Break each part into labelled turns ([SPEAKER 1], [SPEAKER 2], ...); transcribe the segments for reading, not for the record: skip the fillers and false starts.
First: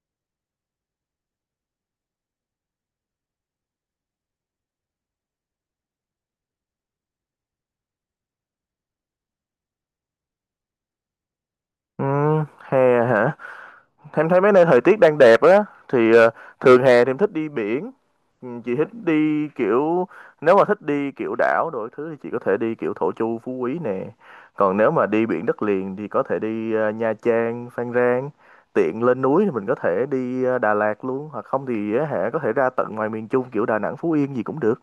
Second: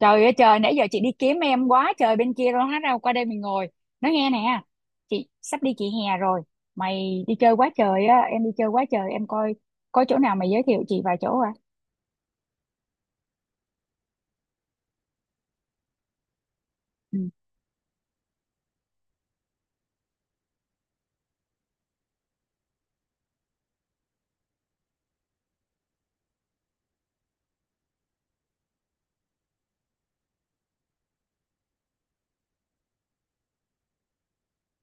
[SPEAKER 1] Trời ơi trời, nãy giờ chị đi kiếm em quá trời, bên kia rồi hết, đâu qua đây mình ngồi nói nghe nè. Chị sắp đi, chị hè rồi. Mày đi chơi quá trời á, em đi chơi quá trời, em coi có chỗ nào mày giới thiệu chị vài chỗ à?
[SPEAKER 2] Ừ, hè hả? Em thấy mấy nơi thời tiết đang đẹp á thì thường hè thì em
[SPEAKER 1] Ừ.
[SPEAKER 2] thích đi biển. Ừ, chị thích đi kiểu nếu mà thích đi kiểu đảo đổi thứ thì chị có thể đi kiểu Thổ Chu, Phú Quý nè. Còn nếu mà đi biển đất liền thì có thể đi Nha Trang, Phan Rang. Tiện lên núi thì mình có thể đi Đà Lạt luôn hoặc không thì á hả có thể ra tận ngoài miền Trung kiểu Đà Nẵng, Phú Yên gì cũng được.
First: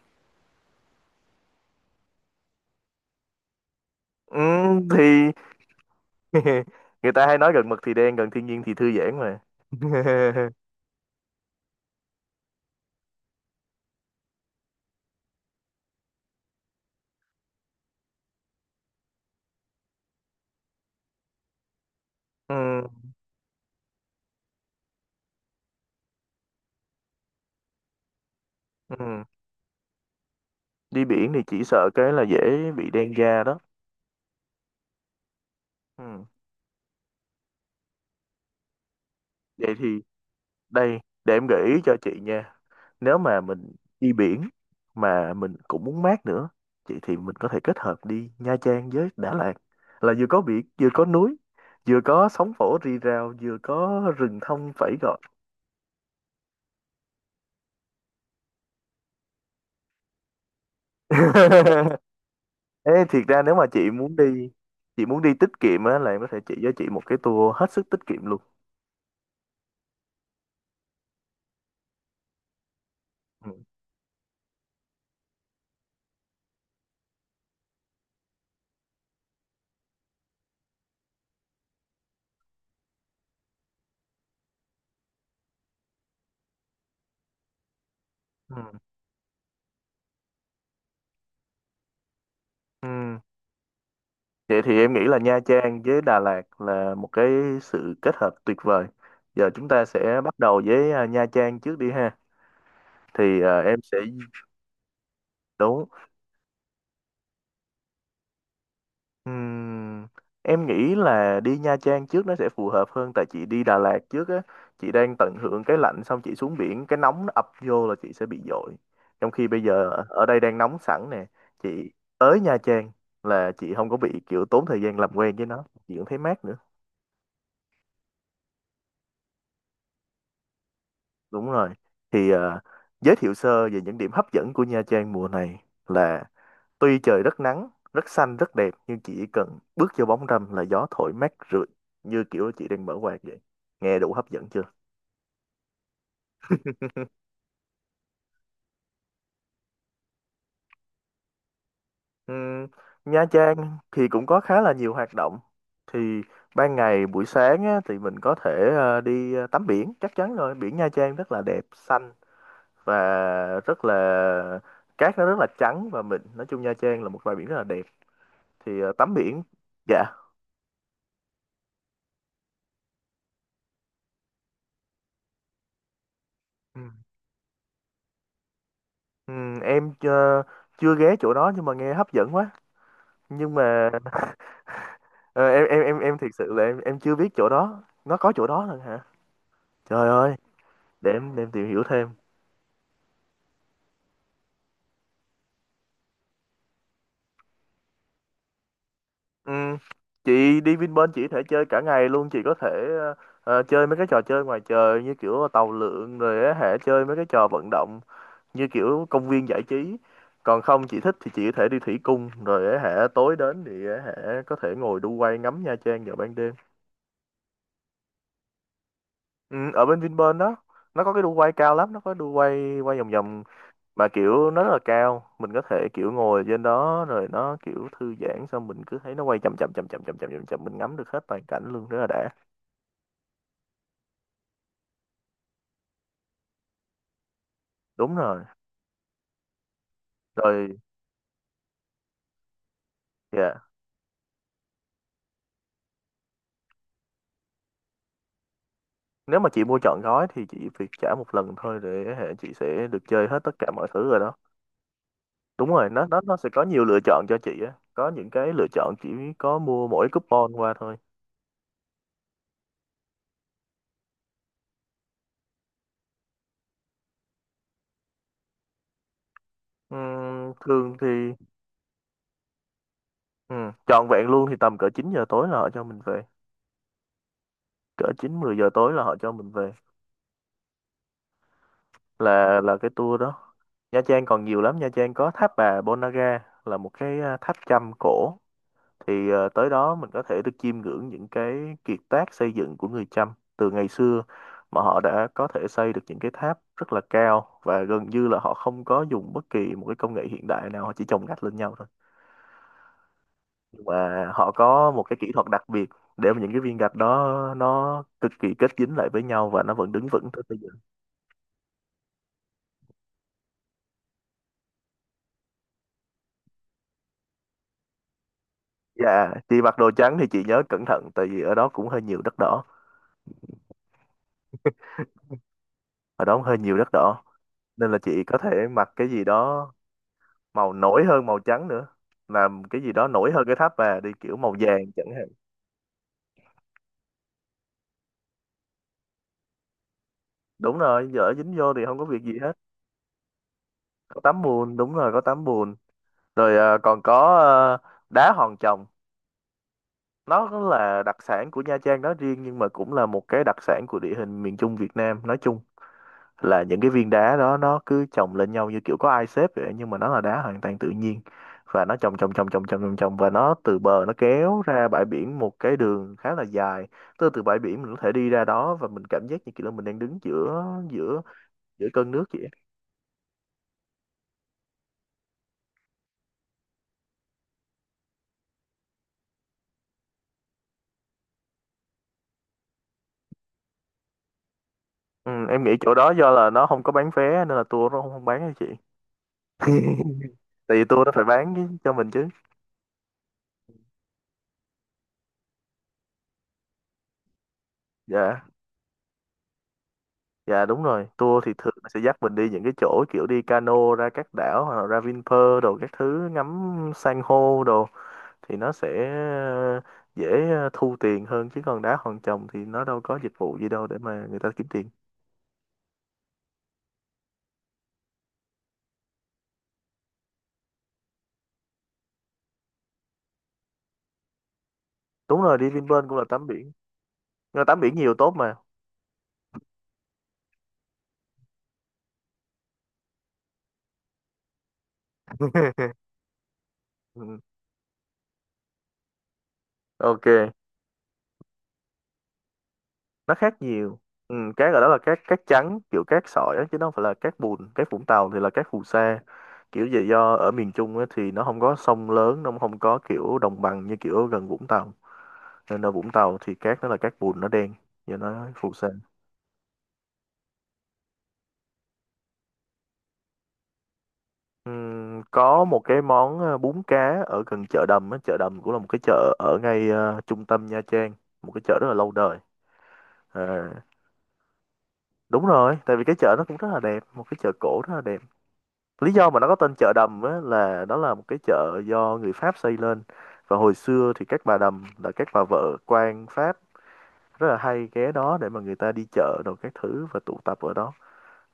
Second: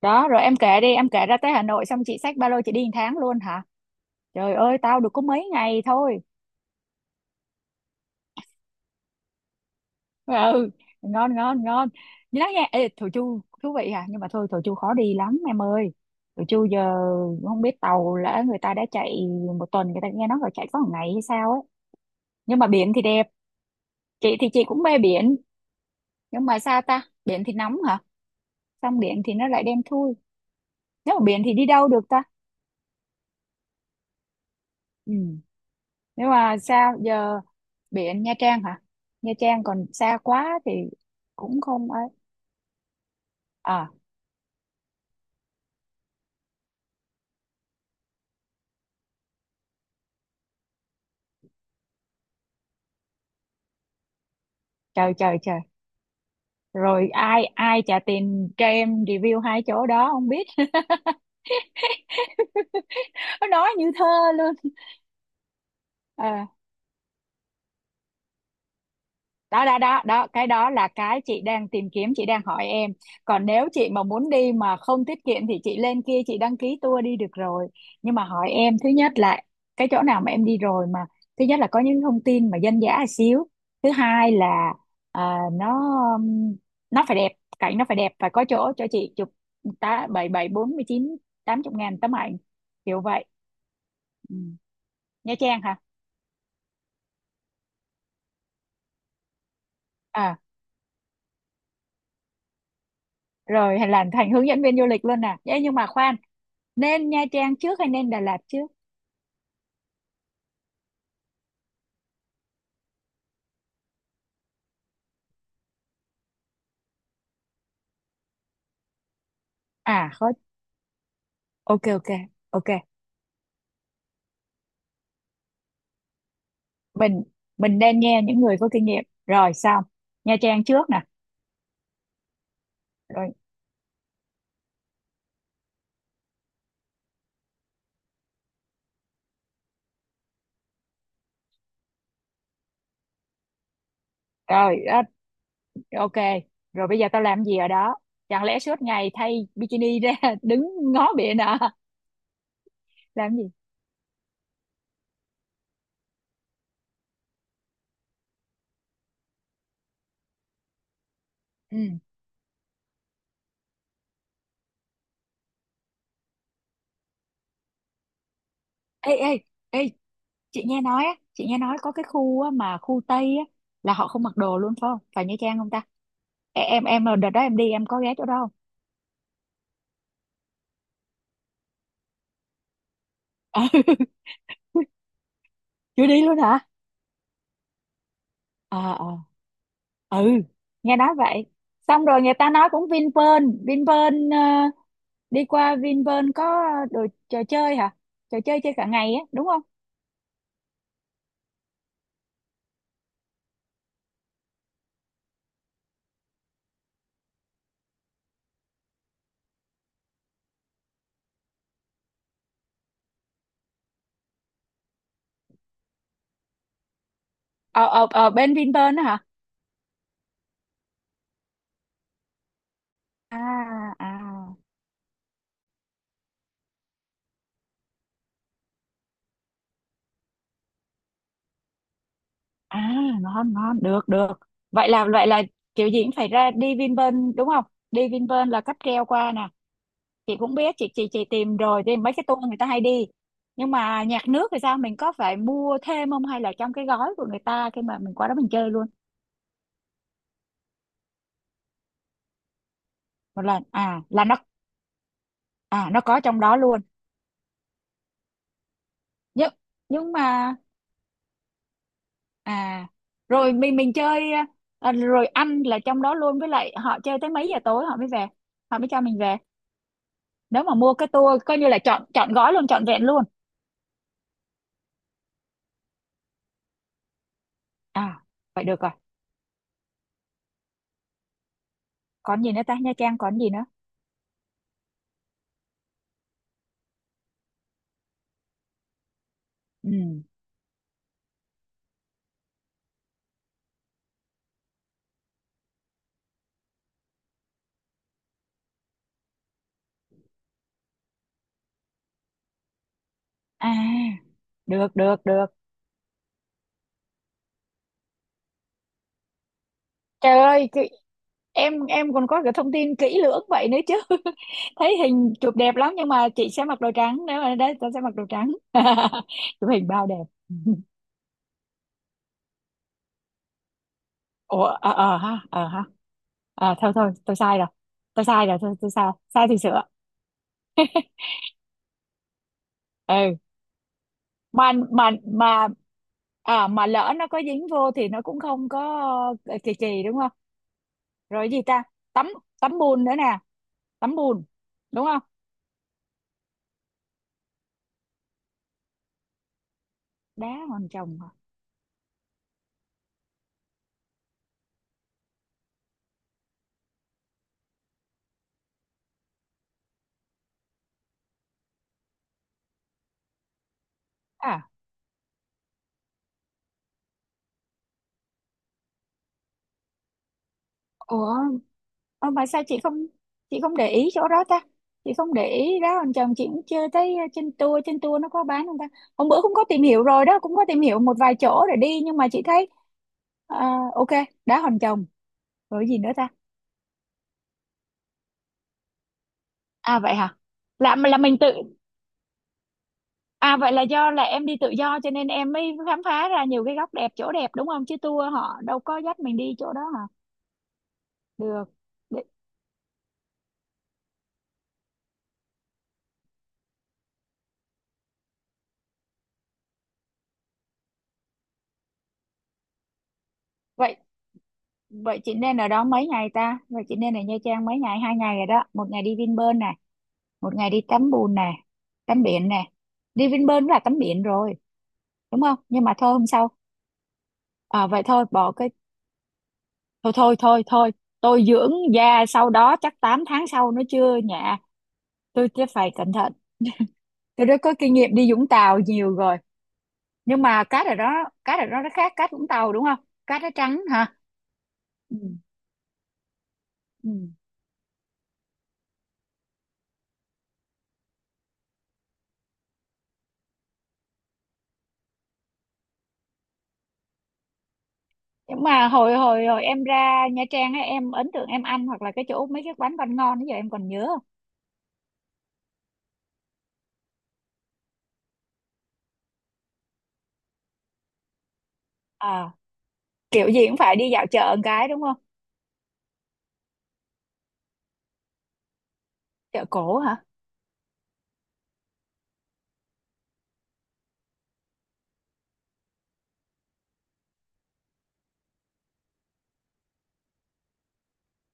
[SPEAKER 1] Đó, rồi em kể đi, em kể ra tới Hà Nội xong chị xách ba lô chị đi một tháng luôn hả?
[SPEAKER 2] Ừ,
[SPEAKER 1] Trời ơi, tao được có
[SPEAKER 2] thì
[SPEAKER 1] mấy ngày thôi.
[SPEAKER 2] người ta hay nói gần mực thì đen, gần thiên nhiên thì thư giãn mà.
[SPEAKER 1] Ờ, ừ. Ngon ngon ngon. Như đó nha. Ê, Thổ Chu thú vị à, nhưng mà thôi, Thổ Chu khó đi lắm em ơi. Thổ Chu giờ không biết tàu lỡ người ta đã chạy, một tuần người ta nghe nói là chạy có một ngày hay sao ấy. Nhưng mà
[SPEAKER 2] Ừ.
[SPEAKER 1] biển thì đẹp. Chị thì chị cũng mê biển, nhưng mà sao ta, biển thì nóng hả, xong biển
[SPEAKER 2] Ừ.
[SPEAKER 1] thì nó lại đen thui.
[SPEAKER 2] Đi
[SPEAKER 1] Nếu mà
[SPEAKER 2] biển
[SPEAKER 1] biển
[SPEAKER 2] thì
[SPEAKER 1] thì
[SPEAKER 2] chỉ
[SPEAKER 1] đi đâu
[SPEAKER 2] sợ
[SPEAKER 1] được
[SPEAKER 2] cái là
[SPEAKER 1] ta?
[SPEAKER 2] dễ bị đen da đó.
[SPEAKER 1] Ừ.
[SPEAKER 2] Ừ.
[SPEAKER 1] Nhưng mà sao giờ, biển Nha Trang hả? Nha Trang
[SPEAKER 2] Vậy
[SPEAKER 1] còn
[SPEAKER 2] thì
[SPEAKER 1] xa quá thì
[SPEAKER 2] đây, để em
[SPEAKER 1] cũng
[SPEAKER 2] gợi ý
[SPEAKER 1] không
[SPEAKER 2] cho
[SPEAKER 1] ấy.
[SPEAKER 2] chị nha. Nếu mà mình
[SPEAKER 1] À.
[SPEAKER 2] đi biển mà mình cũng muốn mát nữa chị thì mình có thể kết hợp đi Nha Trang với Đà Lạt, là vừa có biển vừa có núi, vừa có sóng vỗ rì rào vừa có rừng thông phẩy
[SPEAKER 1] Trời
[SPEAKER 2] gọi.
[SPEAKER 1] trời trời, rồi ai ai trả tiền cho em review hai chỗ đó không biết.
[SPEAKER 2] Ê, thiệt ra
[SPEAKER 1] Nó
[SPEAKER 2] nếu mà
[SPEAKER 1] nói
[SPEAKER 2] chị
[SPEAKER 1] như thơ
[SPEAKER 2] muốn đi
[SPEAKER 1] luôn.
[SPEAKER 2] chị muốn đi tiết kiệm á là em có
[SPEAKER 1] Ờ,
[SPEAKER 2] thể chỉ cho chị một cái tour hết sức tiết kiệm luôn.
[SPEAKER 1] đó đó đó đó, cái đó là cái chị đang tìm kiếm, chị đang hỏi em. Còn
[SPEAKER 2] Ừ.
[SPEAKER 1] nếu chị mà muốn đi mà không tiết kiệm thì chị lên kia chị đăng ký tour đi được rồi. Nhưng mà hỏi em, thứ nhất là cái chỗ nào mà em đi rồi mà, thứ nhất là có những thông tin mà dân dã xíu, thứ hai là à, nó um, nó phải đẹp, cảnh nó phải đẹp, phải có
[SPEAKER 2] Ừ.
[SPEAKER 1] chỗ cho chị chụp tá bảy bảy bốn mươi chín, 80.000 tấm ảnh,
[SPEAKER 2] Ừ.
[SPEAKER 1] kiểu vậy. Ừ.
[SPEAKER 2] Vậy thì em nghĩ là
[SPEAKER 1] Nha
[SPEAKER 2] Nha
[SPEAKER 1] Trang hả?
[SPEAKER 2] Trang với Đà Lạt là một cái sự kết hợp tuyệt vời. Giờ chúng ta sẽ bắt
[SPEAKER 1] À,
[SPEAKER 2] đầu với Nha Trang trước đi ha. Thì em
[SPEAKER 1] rồi hay
[SPEAKER 2] sẽ.
[SPEAKER 1] làm thành hướng dẫn viên du lịch luôn nè. Ê, nhưng
[SPEAKER 2] Đúng.
[SPEAKER 1] mà khoan, nên Nha Trang trước hay nên Đà Lạt trước?
[SPEAKER 2] Ừm, em nghĩ là đi Nha Trang trước nó sẽ phù hợp hơn tại chị đi Đà Lạt trước á, chị đang tận hưởng cái lạnh xong chị xuống biển cái nóng nó ập vô là chị sẽ bị dội. Trong khi bây giờ
[SPEAKER 1] À
[SPEAKER 2] ở
[SPEAKER 1] khó.
[SPEAKER 2] đây đang nóng sẵn nè,
[SPEAKER 1] Ok
[SPEAKER 2] chị
[SPEAKER 1] ok
[SPEAKER 2] tới Nha
[SPEAKER 1] ok.
[SPEAKER 2] Trang là chị không có bị kiểu tốn thời gian làm quen với nó, chị cũng thấy mát nữa.
[SPEAKER 1] Mình mình nên nghe những người có kinh nghiệm rồi xong. Nha Trang trước nè.
[SPEAKER 2] Đúng rồi. Thì giới
[SPEAKER 1] Rồi
[SPEAKER 2] thiệu sơ về những điểm hấp dẫn của Nha Trang mùa này là tuy trời rất nắng, rất xanh, rất đẹp nhưng chỉ cần bước vô bóng râm là gió thổi mát rượi như kiểu chị đang mở quạt vậy. Nghe đủ hấp dẫn chưa?
[SPEAKER 1] rồi đó, ok. Rồi bây giờ tao làm gì ở đó? Chẳng lẽ suốt ngày thay bikini ra đứng ngó biển à?
[SPEAKER 2] Ừm, Nha
[SPEAKER 1] Làm gì.
[SPEAKER 2] Trang thì cũng có khá là nhiều hoạt động. Thì ban ngày buổi sáng á, thì mình có thể đi tắm biển, chắc chắn rồi. Biển Nha Trang rất là đẹp,
[SPEAKER 1] Ừ.
[SPEAKER 2] xanh và rất là cát nó rất là trắng và mình nói chung Nha Trang là một bãi biển rất là đẹp thì
[SPEAKER 1] Ê
[SPEAKER 2] tắm
[SPEAKER 1] ê
[SPEAKER 2] biển.
[SPEAKER 1] ê,
[SPEAKER 2] Dạ.
[SPEAKER 1] chị nghe nói có cái khu á, mà khu Tây á, là họ không mặc đồ luôn phải không, phải Nha Trang không ta? Ê,
[SPEAKER 2] ừ.
[SPEAKER 1] em đợt đó em đi em có ghé chỗ đó.
[SPEAKER 2] Ừ, em chưa ghé chỗ đó nhưng mà nghe hấp dẫn quá nhưng
[SPEAKER 1] Ừ.
[SPEAKER 2] mà ờ, em em em
[SPEAKER 1] Chưa
[SPEAKER 2] em
[SPEAKER 1] đi
[SPEAKER 2] thiệt
[SPEAKER 1] luôn
[SPEAKER 2] sự
[SPEAKER 1] hả?
[SPEAKER 2] là em chưa biết chỗ đó nó có chỗ đó
[SPEAKER 1] Ờ
[SPEAKER 2] luôn hả.
[SPEAKER 1] ờ,
[SPEAKER 2] Trời
[SPEAKER 1] ừ,
[SPEAKER 2] ơi,
[SPEAKER 1] nghe nói
[SPEAKER 2] để em để
[SPEAKER 1] vậy.
[SPEAKER 2] em tìm hiểu
[SPEAKER 1] Xong
[SPEAKER 2] thêm.
[SPEAKER 1] rồi người ta nói cũng Vinpearl Vinpearl, đi qua Vinpearl có đồ trò chơi hả? Trò chơi chơi cả ngày á đúng
[SPEAKER 2] Ừ.
[SPEAKER 1] không?
[SPEAKER 2] Chị đi Vinpearl chị có thể chơi cả ngày luôn chị có thể ờ, chơi mấy cái trò chơi ngoài trời như kiểu tàu lượn rồi á hả chơi mấy cái trò vận động như kiểu công viên giải trí. Còn không chị thích thì chị có thể đi thủy cung rồi á hả tối đến thì á hả có thể ngồi đu quay ngắm Nha Trang vào ban đêm.
[SPEAKER 1] Ở ở ờ bên Vinpearl đó hả?
[SPEAKER 2] Ừ, ở bên Vinpearl đó nó có cái đu quay cao lắm nó có đu quay quay vòng vòng
[SPEAKER 1] À
[SPEAKER 2] mà
[SPEAKER 1] à
[SPEAKER 2] kiểu nó rất là cao mình có thể kiểu ngồi trên đó rồi nó kiểu thư giãn xong mình cứ thấy nó quay chậm chậm chậm chậm chậm chậm chậm, chậm. Mình ngắm được hết toàn cảnh luôn rất là đã.
[SPEAKER 1] à, ngon ngon, được được. Vậy là kiểu gì cũng phải ra đi Vinpearl đúng không? Đi
[SPEAKER 2] Đúng rồi.
[SPEAKER 1] Vinpearl là cáp treo qua nè. Chị cũng biết
[SPEAKER 2] Rồi.
[SPEAKER 1] chị tìm rồi thì mấy cái tour người ta hay đi.
[SPEAKER 2] Dạ,
[SPEAKER 1] Nhưng mà nhạc nước thì sao, mình có phải mua thêm không hay là trong cái gói của người ta khi mà mình qua đó mình chơi luôn?
[SPEAKER 2] nếu mà chị mua trọn gói thì chị việc trả một lần thôi để hệ chị sẽ được chơi hết
[SPEAKER 1] Một
[SPEAKER 2] tất
[SPEAKER 1] lần
[SPEAKER 2] cả mọi
[SPEAKER 1] à?
[SPEAKER 2] thứ rồi
[SPEAKER 1] Là
[SPEAKER 2] đó.
[SPEAKER 1] nó
[SPEAKER 2] Đúng rồi,
[SPEAKER 1] à, nó
[SPEAKER 2] nó nó
[SPEAKER 1] có
[SPEAKER 2] nó
[SPEAKER 1] trong
[SPEAKER 2] sẽ
[SPEAKER 1] đó
[SPEAKER 2] có
[SPEAKER 1] luôn.
[SPEAKER 2] nhiều lựa chọn cho chị á có những cái lựa chọn chỉ
[SPEAKER 1] nhưng
[SPEAKER 2] có mua mỗi
[SPEAKER 1] nhưng
[SPEAKER 2] coupon
[SPEAKER 1] mà
[SPEAKER 2] qua thôi.
[SPEAKER 1] à rồi mình chơi à, rồi ăn là trong đó luôn, với lại họ chơi tới mấy giờ tối họ mới về, họ mới cho mình về. Nếu mà mua
[SPEAKER 2] Thường thì.
[SPEAKER 1] cái tour coi như là chọn chọn gói luôn, chọn vẹn luôn.
[SPEAKER 2] Ừ, trọn vẹn luôn thì tầm cỡ 9 giờ tối là họ cho mình về. Cỡ
[SPEAKER 1] À
[SPEAKER 2] 9 10
[SPEAKER 1] vậy
[SPEAKER 2] giờ
[SPEAKER 1] được rồi,
[SPEAKER 2] tối là họ cho mình về.
[SPEAKER 1] còn gì
[SPEAKER 2] Là
[SPEAKER 1] nữa
[SPEAKER 2] là
[SPEAKER 1] ta,
[SPEAKER 2] cái
[SPEAKER 1] Nha Trang
[SPEAKER 2] tour
[SPEAKER 1] còn gì
[SPEAKER 2] đó.
[SPEAKER 1] nữa?
[SPEAKER 2] Nha Trang còn nhiều lắm, Nha Trang có tháp bà Ponagar là một cái tháp Chăm cổ. Thì tới đó mình có
[SPEAKER 1] Ừ.
[SPEAKER 2] thể được chiêm ngưỡng những cái kiệt tác xây dựng của người Chăm từ ngày xưa mà họ đã có thể xây được những cái tháp rất là cao và gần như là họ không có dùng bất kỳ một cái công nghệ hiện đại nào, họ chỉ chồng gạch lên nhau thôi
[SPEAKER 1] À,
[SPEAKER 2] nhưng mà họ
[SPEAKER 1] được
[SPEAKER 2] có một
[SPEAKER 1] được
[SPEAKER 2] cái kỹ
[SPEAKER 1] được.
[SPEAKER 2] thuật đặc biệt để mà những cái viên gạch đó nó cực kỳ kết dính lại với nhau và nó vẫn đứng vững
[SPEAKER 1] Trời
[SPEAKER 2] tới bây giờ.
[SPEAKER 1] ơi, em còn có cái thông tin kỹ lưỡng vậy nữa chứ. Thấy hình chụp đẹp lắm nhưng mà chị sẽ mặc đồ trắng, nếu mà đấy tôi sẽ mặc đồ trắng.
[SPEAKER 2] Dạ, chị
[SPEAKER 1] Chụp
[SPEAKER 2] mặc
[SPEAKER 1] hình
[SPEAKER 2] đồ
[SPEAKER 1] bao
[SPEAKER 2] trắng
[SPEAKER 1] đẹp.
[SPEAKER 2] thì chị nhớ cẩn thận tại vì ở đó cũng hơi nhiều đất đỏ,
[SPEAKER 1] Ủa, ờ, ờ ha, ờ ha.
[SPEAKER 2] ở đó cũng hơi
[SPEAKER 1] À
[SPEAKER 2] nhiều đất
[SPEAKER 1] thôi thôi,
[SPEAKER 2] đỏ
[SPEAKER 1] tôi sai rồi.
[SPEAKER 2] nên là chị
[SPEAKER 1] Tôi
[SPEAKER 2] có
[SPEAKER 1] sai
[SPEAKER 2] thể
[SPEAKER 1] rồi, thôi
[SPEAKER 2] mặc
[SPEAKER 1] tôi sai.
[SPEAKER 2] cái gì
[SPEAKER 1] Sai thì
[SPEAKER 2] đó
[SPEAKER 1] sửa.
[SPEAKER 2] màu nổi hơn màu trắng nữa, làm cái gì đó nổi
[SPEAKER 1] Ừ.
[SPEAKER 2] hơn cái tháp bà đi kiểu màu
[SPEAKER 1] Mà
[SPEAKER 2] vàng chẳng
[SPEAKER 1] mà
[SPEAKER 2] hạn.
[SPEAKER 1] mà mà lỡ nó có dính vô thì nó cũng không có kỳ kỳ đúng không?
[SPEAKER 2] Đúng rồi, dở
[SPEAKER 1] Rồi
[SPEAKER 2] dính
[SPEAKER 1] gì
[SPEAKER 2] vô thì
[SPEAKER 1] ta?
[SPEAKER 2] không có việc
[SPEAKER 1] Tấm
[SPEAKER 2] gì hết.
[SPEAKER 1] tấm bùn nữa nè, tấm
[SPEAKER 2] Có tắm
[SPEAKER 1] bùn
[SPEAKER 2] bùn, đúng
[SPEAKER 1] đúng
[SPEAKER 2] rồi
[SPEAKER 1] không?
[SPEAKER 2] có tắm bùn. Rồi còn có đá hòn chồng. Nó
[SPEAKER 1] Đá hoàn
[SPEAKER 2] là đặc
[SPEAKER 1] chồng hả?
[SPEAKER 2] sản của Nha Trang nói riêng nhưng mà cũng là một cái đặc sản của địa hình miền Trung Việt Nam nói chung, là những cái viên đá đó nó cứ chồng lên nhau như kiểu có ai xếp vậy nhưng mà nó là đá hoàn toàn tự nhiên và nó chồng chồng chồng chồng chồng chồng chồng và nó từ bờ nó kéo
[SPEAKER 1] À,
[SPEAKER 2] ra bãi biển một cái đường khá là dài. Từ từ bãi biển mình có thể đi ra đó và mình cảm giác như kiểu là mình đang đứng giữa giữa
[SPEAKER 1] ủa.
[SPEAKER 2] giữa cơn nước
[SPEAKER 1] Ờ, mà
[SPEAKER 2] vậy.
[SPEAKER 1] sao chị không để ý chỗ đó ta, chị không để ý đó, anh chồng chị cũng chưa thấy. Ờ, trên tour nó có bán không ta? Hôm bữa cũng có tìm hiểu rồi đó, cũng có tìm hiểu một vài chỗ để đi nhưng mà chị thấy ờ, ok. Đá Hòn Chồng.
[SPEAKER 2] Ừ, em nghĩ
[SPEAKER 1] Rồi
[SPEAKER 2] chỗ
[SPEAKER 1] gì nữa
[SPEAKER 2] đó
[SPEAKER 1] ta?
[SPEAKER 2] do là nó không có bán vé nên là tour nó không, không bán cho chị.
[SPEAKER 1] À vậy hả?
[SPEAKER 2] Tại vì
[SPEAKER 1] là
[SPEAKER 2] tour nó
[SPEAKER 1] là
[SPEAKER 2] phải
[SPEAKER 1] mình tự,
[SPEAKER 2] bán cho mình chứ.
[SPEAKER 1] à vậy là do là em đi tự do cho nên em mới khám phá ra nhiều cái góc đẹp chỗ đẹp đúng không, chứ tour
[SPEAKER 2] Dạ.
[SPEAKER 1] họ đâu có dắt mình đi chỗ đó hả?
[SPEAKER 2] Dạ đúng rồi, tour thì
[SPEAKER 1] Được.
[SPEAKER 2] thường là sẽ dắt
[SPEAKER 1] Để-
[SPEAKER 2] mình đi những cái chỗ kiểu đi cano ra các đảo hoặc là ra Vinpearl đồ các thứ ngắm san hô đồ thì nó sẽ dễ thu tiền hơn chứ còn đá hòn chồng thì nó đâu có dịch vụ gì đâu
[SPEAKER 1] vậy
[SPEAKER 2] để mà người ta kiếm tiền.
[SPEAKER 1] vậy chị nên ở đó mấy ngày ta, vậy chị nên ở Nha Trang mấy ngày? 2 ngày rồi đó, một ngày đi Vinpearl nè, một ngày đi tắm bùn nè, tắm biển nè, đi Vinpearl cũng là tắm biển rồi
[SPEAKER 2] Đúng
[SPEAKER 1] đúng
[SPEAKER 2] rồi,
[SPEAKER 1] không?
[SPEAKER 2] đi
[SPEAKER 1] Nhưng mà
[SPEAKER 2] Vinpearl
[SPEAKER 1] thôi
[SPEAKER 2] cũng là
[SPEAKER 1] hôm
[SPEAKER 2] tắm
[SPEAKER 1] sau.
[SPEAKER 2] biển. Nhưng mà tắm
[SPEAKER 1] À,
[SPEAKER 2] biển
[SPEAKER 1] vậy
[SPEAKER 2] nhiều
[SPEAKER 1] thôi
[SPEAKER 2] tốt
[SPEAKER 1] bỏ
[SPEAKER 2] mà.
[SPEAKER 1] cái. Thôi thôi thôi thôi, tôi dưỡng da sau đó chắc 8 tháng sau nó chưa nhạ, tôi sẽ phải cẩn thận.
[SPEAKER 2] Ừ,
[SPEAKER 1] Tôi đã có kinh nghiệm đi Vũng Tàu nhiều rồi.
[SPEAKER 2] Ok.
[SPEAKER 1] Nhưng mà cát ở đó nó khác cát Vũng Tàu đúng không,
[SPEAKER 2] Nó
[SPEAKER 1] cát nó
[SPEAKER 2] khác
[SPEAKER 1] trắng
[SPEAKER 2] nhiều.
[SPEAKER 1] hả.
[SPEAKER 2] Ừ, cát ở đó là
[SPEAKER 1] Ừ.
[SPEAKER 2] cát cát trắng kiểu cát sỏi á, chứ nó không phải
[SPEAKER 1] Ừ.
[SPEAKER 2] là cát bùn. Cát Vũng Tàu thì là cát phù sa kiểu vậy do ở miền Trung á, thì nó không có sông lớn nó không có kiểu đồng bằng như kiểu gần Vũng Tàu nên ở Vũng Tàu thì cát nó là cát bùn nó đen và nó
[SPEAKER 1] Nhưng
[SPEAKER 2] phù sa.
[SPEAKER 1] mà hồi hồi hồi em ra Nha Trang á, em ấn tượng em ăn hoặc là cái chỗ mấy cái quán bánh ngon bây giờ em còn nhớ không?
[SPEAKER 2] Có một cái món bún cá ở gần chợ Đầm á. Chợ Đầm cũng là một cái chợ ở ngay trung tâm Nha Trang, một cái chợ rất là lâu đời.
[SPEAKER 1] À, kiểu gì
[SPEAKER 2] Ờ,
[SPEAKER 1] cũng phải đi dạo chợ một cái đúng không?
[SPEAKER 2] đúng rồi tại vì cái chợ nó cũng rất là đẹp, một cái chợ cổ rất là đẹp. Lý do mà nó có
[SPEAKER 1] Chợ
[SPEAKER 2] tên chợ
[SPEAKER 1] cổ
[SPEAKER 2] Đầm
[SPEAKER 1] hả?
[SPEAKER 2] á, là đó là một cái chợ do người Pháp xây lên và hồi xưa thì các bà đầm là các bà vợ quan Pháp rất là hay ghé đó để mà người ta đi chợ đồ các thứ và tụ tập ở đó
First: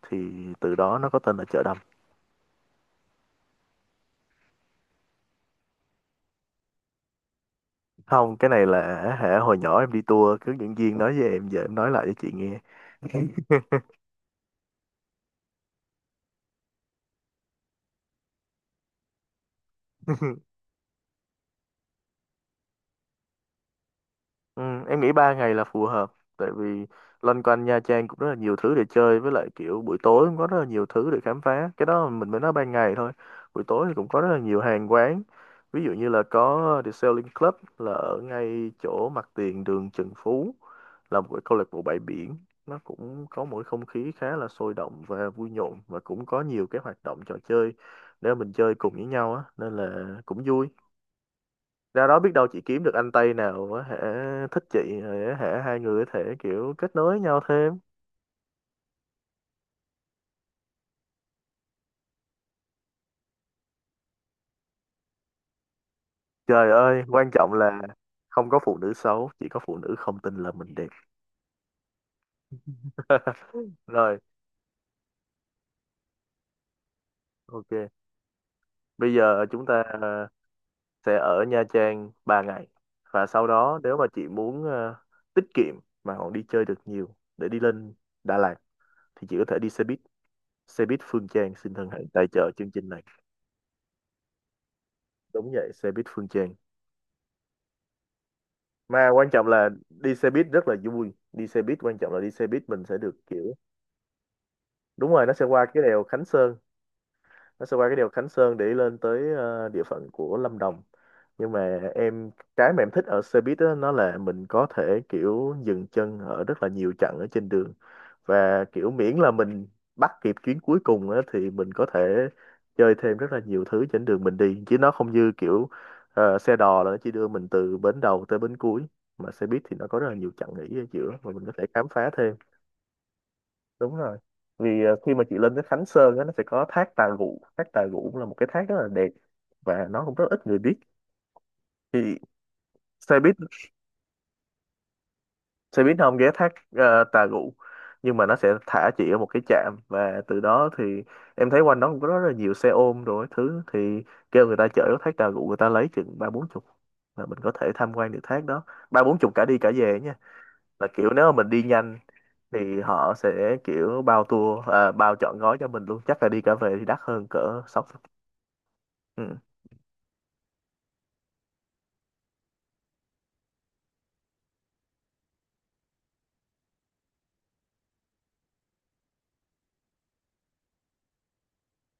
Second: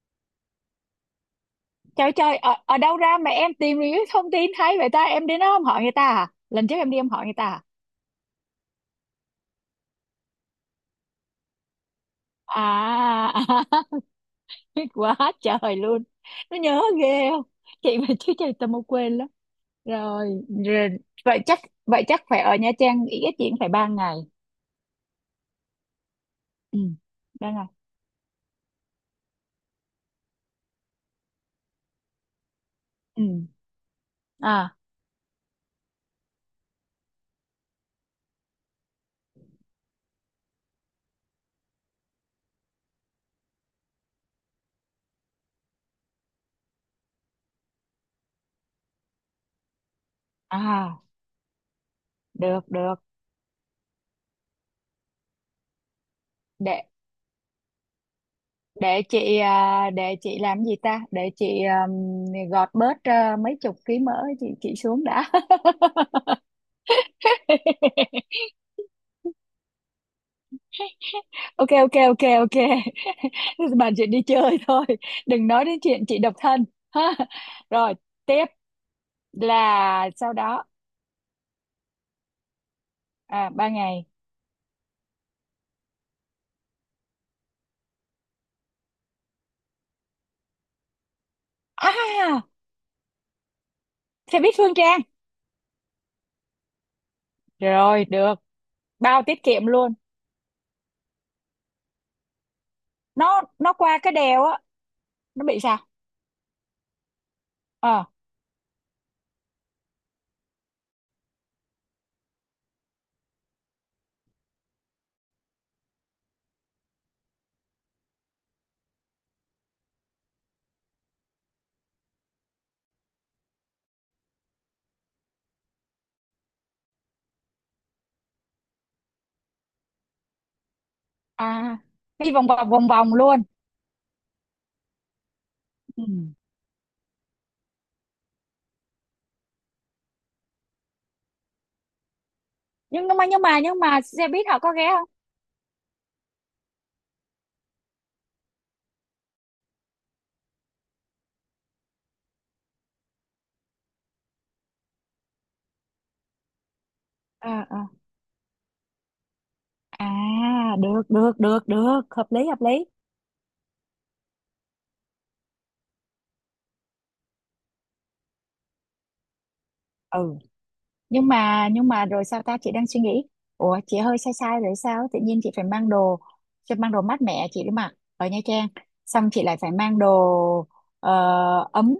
[SPEAKER 2] thì từ đó nó có tên là chợ Đầm.
[SPEAKER 1] Trời trời, ở đâu ra mà em tìm những cái thông tin hay vậy ta, em đến đó không hỏi người ta à? Lần trước em đi em hỏi người ta.
[SPEAKER 2] Không cái này là hả hồi nhỏ em đi tour cứ dẫn viên nói với em giờ em nói lại cho chị nghe.
[SPEAKER 1] À à. Biết quá trời luôn, nó nhớ ghê không, chị mà chứ trời tao mau quên lắm. Rồi, rồi. Vậy chắc vậy chắc phải ở Nha Trang ít nhất chị cũng phải 3 ngày.
[SPEAKER 2] Ừ, em nghĩ 3 ngày là phù hợp tại
[SPEAKER 1] Ừ,
[SPEAKER 2] vì loanh
[SPEAKER 1] ba
[SPEAKER 2] quanh
[SPEAKER 1] ngày
[SPEAKER 2] Nha Trang cũng rất là nhiều thứ để chơi với lại kiểu buổi tối cũng có rất là nhiều thứ để khám phá, cái đó mình mới nói ban ngày thôi,
[SPEAKER 1] Ừ.
[SPEAKER 2] buổi tối thì cũng có rất là nhiều
[SPEAKER 1] À
[SPEAKER 2] hàng quán. Ví dụ như là có The Sailing Club là ở ngay chỗ mặt tiền đường Trần Phú, là một cái câu lạc bộ bãi biển. Nó cũng có một cái không khí khá là sôi động và vui nhộn và cũng có nhiều cái hoạt động trò chơi để mình chơi cùng với nhau á nên là cũng vui.
[SPEAKER 1] à,
[SPEAKER 2] Ra đó biết đâu chị
[SPEAKER 1] được
[SPEAKER 2] kiếm được
[SPEAKER 1] được.
[SPEAKER 2] anh Tây nào có thể thích chị để hả hai người có thể kiểu
[SPEAKER 1] để
[SPEAKER 2] kết nối nhau thêm.
[SPEAKER 1] để chị à, để chị làm gì ta, để chị gọt bớt mấy chục ký mỡ, chị xuống đã.
[SPEAKER 2] Trời ơi quan trọng là không có phụ nữ xấu chỉ có phụ nữ không tin là mình đẹp.
[SPEAKER 1] Ok ok ok ok. Bàn chuyện
[SPEAKER 2] Rồi,
[SPEAKER 1] đi chơi thôi, đừng nói đến chuyện chị độc thân. Ha.
[SPEAKER 2] ok,
[SPEAKER 1] Rồi tiếp,
[SPEAKER 2] bây giờ chúng ta
[SPEAKER 1] là sau đó.
[SPEAKER 2] sẽ ở Nha Trang 3 ngày và sau
[SPEAKER 1] À, ba
[SPEAKER 2] đó nếu mà
[SPEAKER 1] ngày
[SPEAKER 2] chị muốn tiết kiệm mà còn đi chơi được nhiều để đi Lên Đà Lạt thì chị có thể đi xe buýt. Xe buýt Phương Trang xin thân hãy tài
[SPEAKER 1] À,
[SPEAKER 2] trợ chương trình này.
[SPEAKER 1] xe buýt Phương Trang.
[SPEAKER 2] Đúng vậy, xe buýt Phương Trang.
[SPEAKER 1] Rồi, được,
[SPEAKER 2] Mà
[SPEAKER 1] bao
[SPEAKER 2] quan
[SPEAKER 1] tiết
[SPEAKER 2] trọng
[SPEAKER 1] kiệm
[SPEAKER 2] là
[SPEAKER 1] luôn.
[SPEAKER 2] đi xe buýt rất là vui, đi xe buýt quan trọng là đi xe buýt mình sẽ được
[SPEAKER 1] nó
[SPEAKER 2] kiểu
[SPEAKER 1] nó qua cái đèo á,
[SPEAKER 2] đúng rồi, nó sẽ
[SPEAKER 1] nó bị
[SPEAKER 2] qua
[SPEAKER 1] sao?
[SPEAKER 2] cái đèo Khánh Sơn. Nó sẽ qua cái
[SPEAKER 1] ờ
[SPEAKER 2] đèo Khánh Sơn để lên tới địa phận của Lâm Đồng. Nhưng mà em, cái mà em thích ở xe buýt đó, nó là mình có thể kiểu dừng chân ở rất là nhiều chặng ở trên đường, và kiểu miễn là mình bắt kịp chuyến cuối cùng á, thì mình có thể chơi thêm rất là nhiều thứ trên đường mình đi, chứ nó không như kiểu xe đò là nó chỉ đưa mình từ bến đầu tới bến cuối. Mà xe buýt thì nó có rất là nhiều chặng nghỉ ở giữa và mình có thể
[SPEAKER 1] à
[SPEAKER 2] khám phá
[SPEAKER 1] Đi
[SPEAKER 2] thêm
[SPEAKER 1] vòng vòng vòng vòng luôn.
[SPEAKER 2] đúng rồi. Vì khi mà chị lên tới Khánh
[SPEAKER 1] Ừ.
[SPEAKER 2] Sơn á, nó sẽ có thác Tà Rụ. Thác Tà Rụ cũng là một cái thác rất là đẹp và nó cũng rất ít người biết. Thì
[SPEAKER 1] nhưng
[SPEAKER 2] xe
[SPEAKER 1] mà
[SPEAKER 2] buýt
[SPEAKER 1] nhưng mà nhưng mà xe buýt họ có ghé không?
[SPEAKER 2] xe buýt nó không ghé thác Tà Rụ, nhưng mà nó sẽ thả chị ở một cái trạm, và từ đó thì em thấy quanh đó cũng có rất là nhiều xe ôm rồi các thứ. Thì kêu người ta chở ở thác Tà Rụ, người ta lấy chừng ba bốn chục là mình có
[SPEAKER 1] À,
[SPEAKER 2] thể
[SPEAKER 1] à.
[SPEAKER 2] tham quan được thác đó. Ba bốn chục cả đi cả về
[SPEAKER 1] À
[SPEAKER 2] nha. Là
[SPEAKER 1] được
[SPEAKER 2] kiểu nếu mà
[SPEAKER 1] được
[SPEAKER 2] mình đi
[SPEAKER 1] được
[SPEAKER 2] nhanh
[SPEAKER 1] được, hợp lý hợp
[SPEAKER 2] thì
[SPEAKER 1] lý.
[SPEAKER 2] họ sẽ kiểu bao tour, bao trọn gói cho mình luôn, chắc là đi cả về thì đắt hơn cỡ sáu chục. Ừ.
[SPEAKER 1] Ừ, nhưng mà rồi sao ta, chị đang suy nghĩ. Ủa chị hơi sai sai rồi sao, tự nhiên chị phải mang đồ, chị mang đồ mát mẻ chị đi mặc ở Nha Trang, xong chị lại phải mang đồ ờ, ấm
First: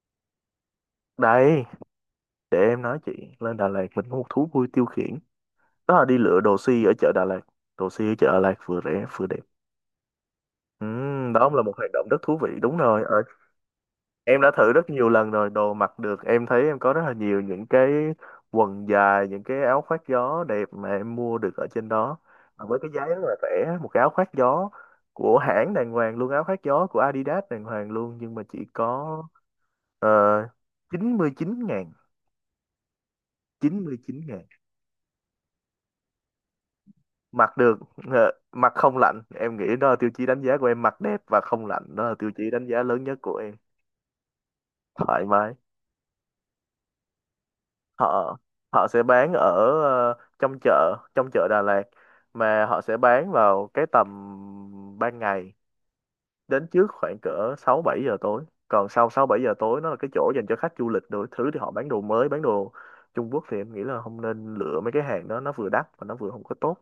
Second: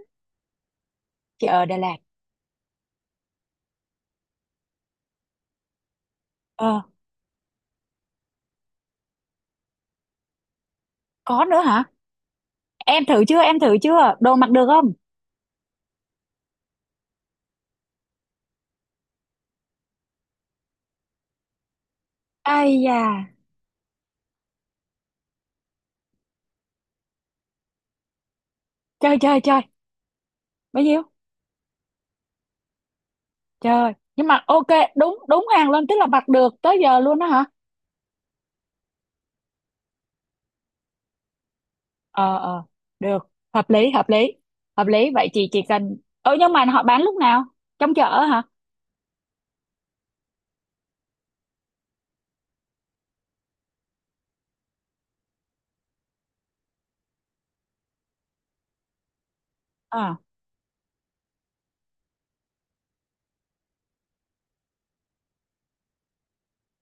[SPEAKER 1] chị
[SPEAKER 2] Đây,
[SPEAKER 1] ở Đà Lạt.
[SPEAKER 2] để em nói chị, lên Đà Lạt mình có một thú vui tiêu khiển, đó là đi lựa đồ
[SPEAKER 1] Ờ,
[SPEAKER 2] si ở chợ Đà Lạt. Đồ si ở chợ Đà Lạt vừa rẻ vừa đẹp.
[SPEAKER 1] có
[SPEAKER 2] Đó
[SPEAKER 1] nữa
[SPEAKER 2] là một
[SPEAKER 1] hả?
[SPEAKER 2] hoạt động rất thú vị, đúng rồi.
[SPEAKER 1] Em
[SPEAKER 2] Ờ,
[SPEAKER 1] thử chưa, em thử chưa, đồ
[SPEAKER 2] em
[SPEAKER 1] mặc
[SPEAKER 2] đã
[SPEAKER 1] được
[SPEAKER 2] thử rất
[SPEAKER 1] không?
[SPEAKER 2] nhiều lần rồi, đồ mặc được. Em thấy em có rất là nhiều những cái quần dài, những cái áo khoác gió đẹp mà em mua được ở trên đó. Mà
[SPEAKER 1] Ai
[SPEAKER 2] với cái giá rất
[SPEAKER 1] da.
[SPEAKER 2] là rẻ, một cái áo khoác gió của hãng đàng hoàng luôn, áo khoác gió của Adidas đàng hoàng luôn, nhưng mà chỉ
[SPEAKER 1] Trời
[SPEAKER 2] có
[SPEAKER 1] trời trời.
[SPEAKER 2] uh,
[SPEAKER 1] Bao nhiêu?
[SPEAKER 2] 99 ngàn.
[SPEAKER 1] Trời,
[SPEAKER 2] 99
[SPEAKER 1] nhưng mà
[SPEAKER 2] ngàn
[SPEAKER 1] ok. Đúng đúng hàng luôn, tức là mặc được tới giờ luôn đó hả?
[SPEAKER 2] mặc được. Mặc không lạnh, em nghĩ đó là tiêu chí đánh giá của em, mặc đẹp và không lạnh, đó là tiêu
[SPEAKER 1] Ờ
[SPEAKER 2] chí
[SPEAKER 1] ờ,
[SPEAKER 2] đánh giá lớn nhất
[SPEAKER 1] được.
[SPEAKER 2] của em.
[SPEAKER 1] Hợp lý hợp lý hợp lý.
[SPEAKER 2] Thoải
[SPEAKER 1] Vậy chị
[SPEAKER 2] mái.
[SPEAKER 1] chỉ cần nhưng mà họ bán lúc nào, trong chợ
[SPEAKER 2] Họ
[SPEAKER 1] hả?
[SPEAKER 2] Họ sẽ bán ở trong chợ, trong chợ Đà Lạt. Mà họ sẽ bán vào cái tầm ban ngày, đến trước khoảng cỡ 6 7 giờ tối. Còn sau 6 7 giờ tối nó là cái
[SPEAKER 1] Ờ,
[SPEAKER 2] chỗ dành cho khách du lịch đủ thứ, thì họ bán đồ mới, bán đồ Trung Quốc, thì em nghĩ là không nên lựa mấy cái hàng đó, nó vừa đắt và nó vừa không có tốt.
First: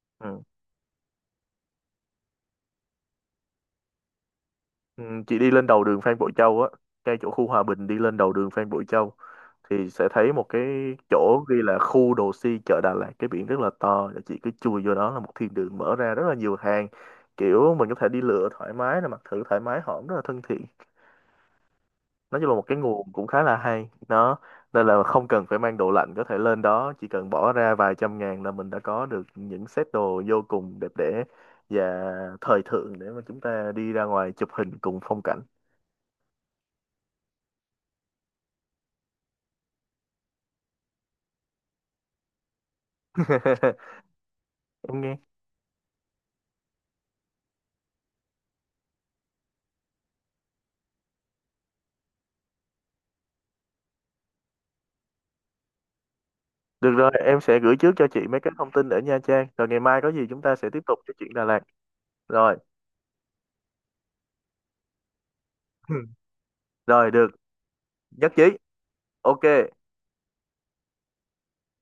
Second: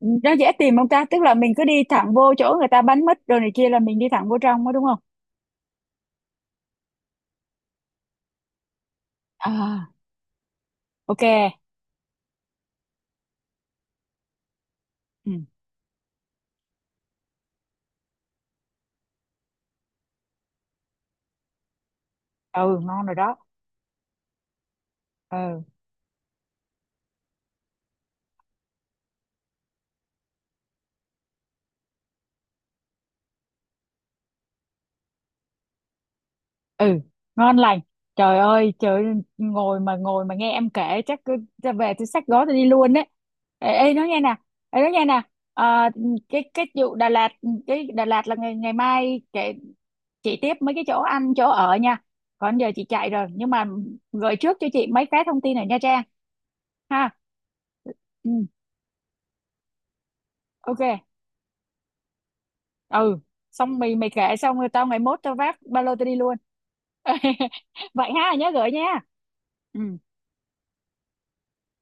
[SPEAKER 1] nó
[SPEAKER 2] Ừ.
[SPEAKER 1] dễ tìm không ta, tức là mình cứ đi thẳng vô chỗ người ta bán mít rồi này kia là mình đi thẳng vô trong đó đúng không?
[SPEAKER 2] Ừ, chị đi lên đầu đường Phan Bội Châu á, ngay chỗ khu Hòa Bình, đi lên đầu đường Phan Bội Châu
[SPEAKER 1] À,
[SPEAKER 2] thì sẽ thấy một cái
[SPEAKER 1] ok.
[SPEAKER 2] chỗ ghi là khu đồ si chợ Đà Lạt, cái biển rất là to, và chị cứ chui vô đó là một
[SPEAKER 1] Ừ,
[SPEAKER 2] thiên đường mở ra rất là nhiều hàng. Kiểu mình có thể đi lựa thoải mái, là mặc thử thoải mái, họ cũng rất là thân thiện. Nói chung là một cái
[SPEAKER 1] ừ.
[SPEAKER 2] nguồn
[SPEAKER 1] Ngon rồi
[SPEAKER 2] cũng
[SPEAKER 1] đó.
[SPEAKER 2] khá là hay đó. Nên là không cần phải
[SPEAKER 1] Ừ.
[SPEAKER 2] mang đồ lạnh, có thể lên đó chỉ cần bỏ ra vài trăm ngàn là mình đã có được những set đồ vô cùng đẹp đẽ và thời thượng để mà chúng ta đi ra ngoài chụp hình cùng phong cảnh.
[SPEAKER 1] Ừ, ngon lành. Trời ơi trời ơi, ngồi mà nghe em kể chắc cứ ra về tôi xách gói tôi đi luôn đấy. Ê, ê nói nghe nè, ê nói
[SPEAKER 2] Em
[SPEAKER 1] nghe
[SPEAKER 2] nghe.
[SPEAKER 1] nè. Ờ, cái vụ Đà Lạt, cái Đà Lạt là ngày ngày mai kể, chị tiếp mấy cái chỗ ăn chỗ ở nha. Còn giờ chị chạy rồi nhưng mà gửi trước cho chị mấy cái thông tin ở Nha Trang.
[SPEAKER 2] Được rồi,
[SPEAKER 1] Ha.
[SPEAKER 2] em sẽ gửi trước cho chị
[SPEAKER 1] Ừ,
[SPEAKER 2] mấy cái thông tin ở Nha Trang, rồi ngày mai có gì chúng ta sẽ tiếp tục
[SPEAKER 1] ok.
[SPEAKER 2] cái chuyện Đà Lạt. Rồi.
[SPEAKER 1] Ừ. Xong mày mày kể xong rồi tao ngày mốt tao vác ba lô tao đi luôn.
[SPEAKER 2] Rồi, được.
[SPEAKER 1] Vậy
[SPEAKER 2] Nhất
[SPEAKER 1] ha,
[SPEAKER 2] trí.
[SPEAKER 1] nhớ gửi nha.
[SPEAKER 2] Ok.
[SPEAKER 1] Ừ.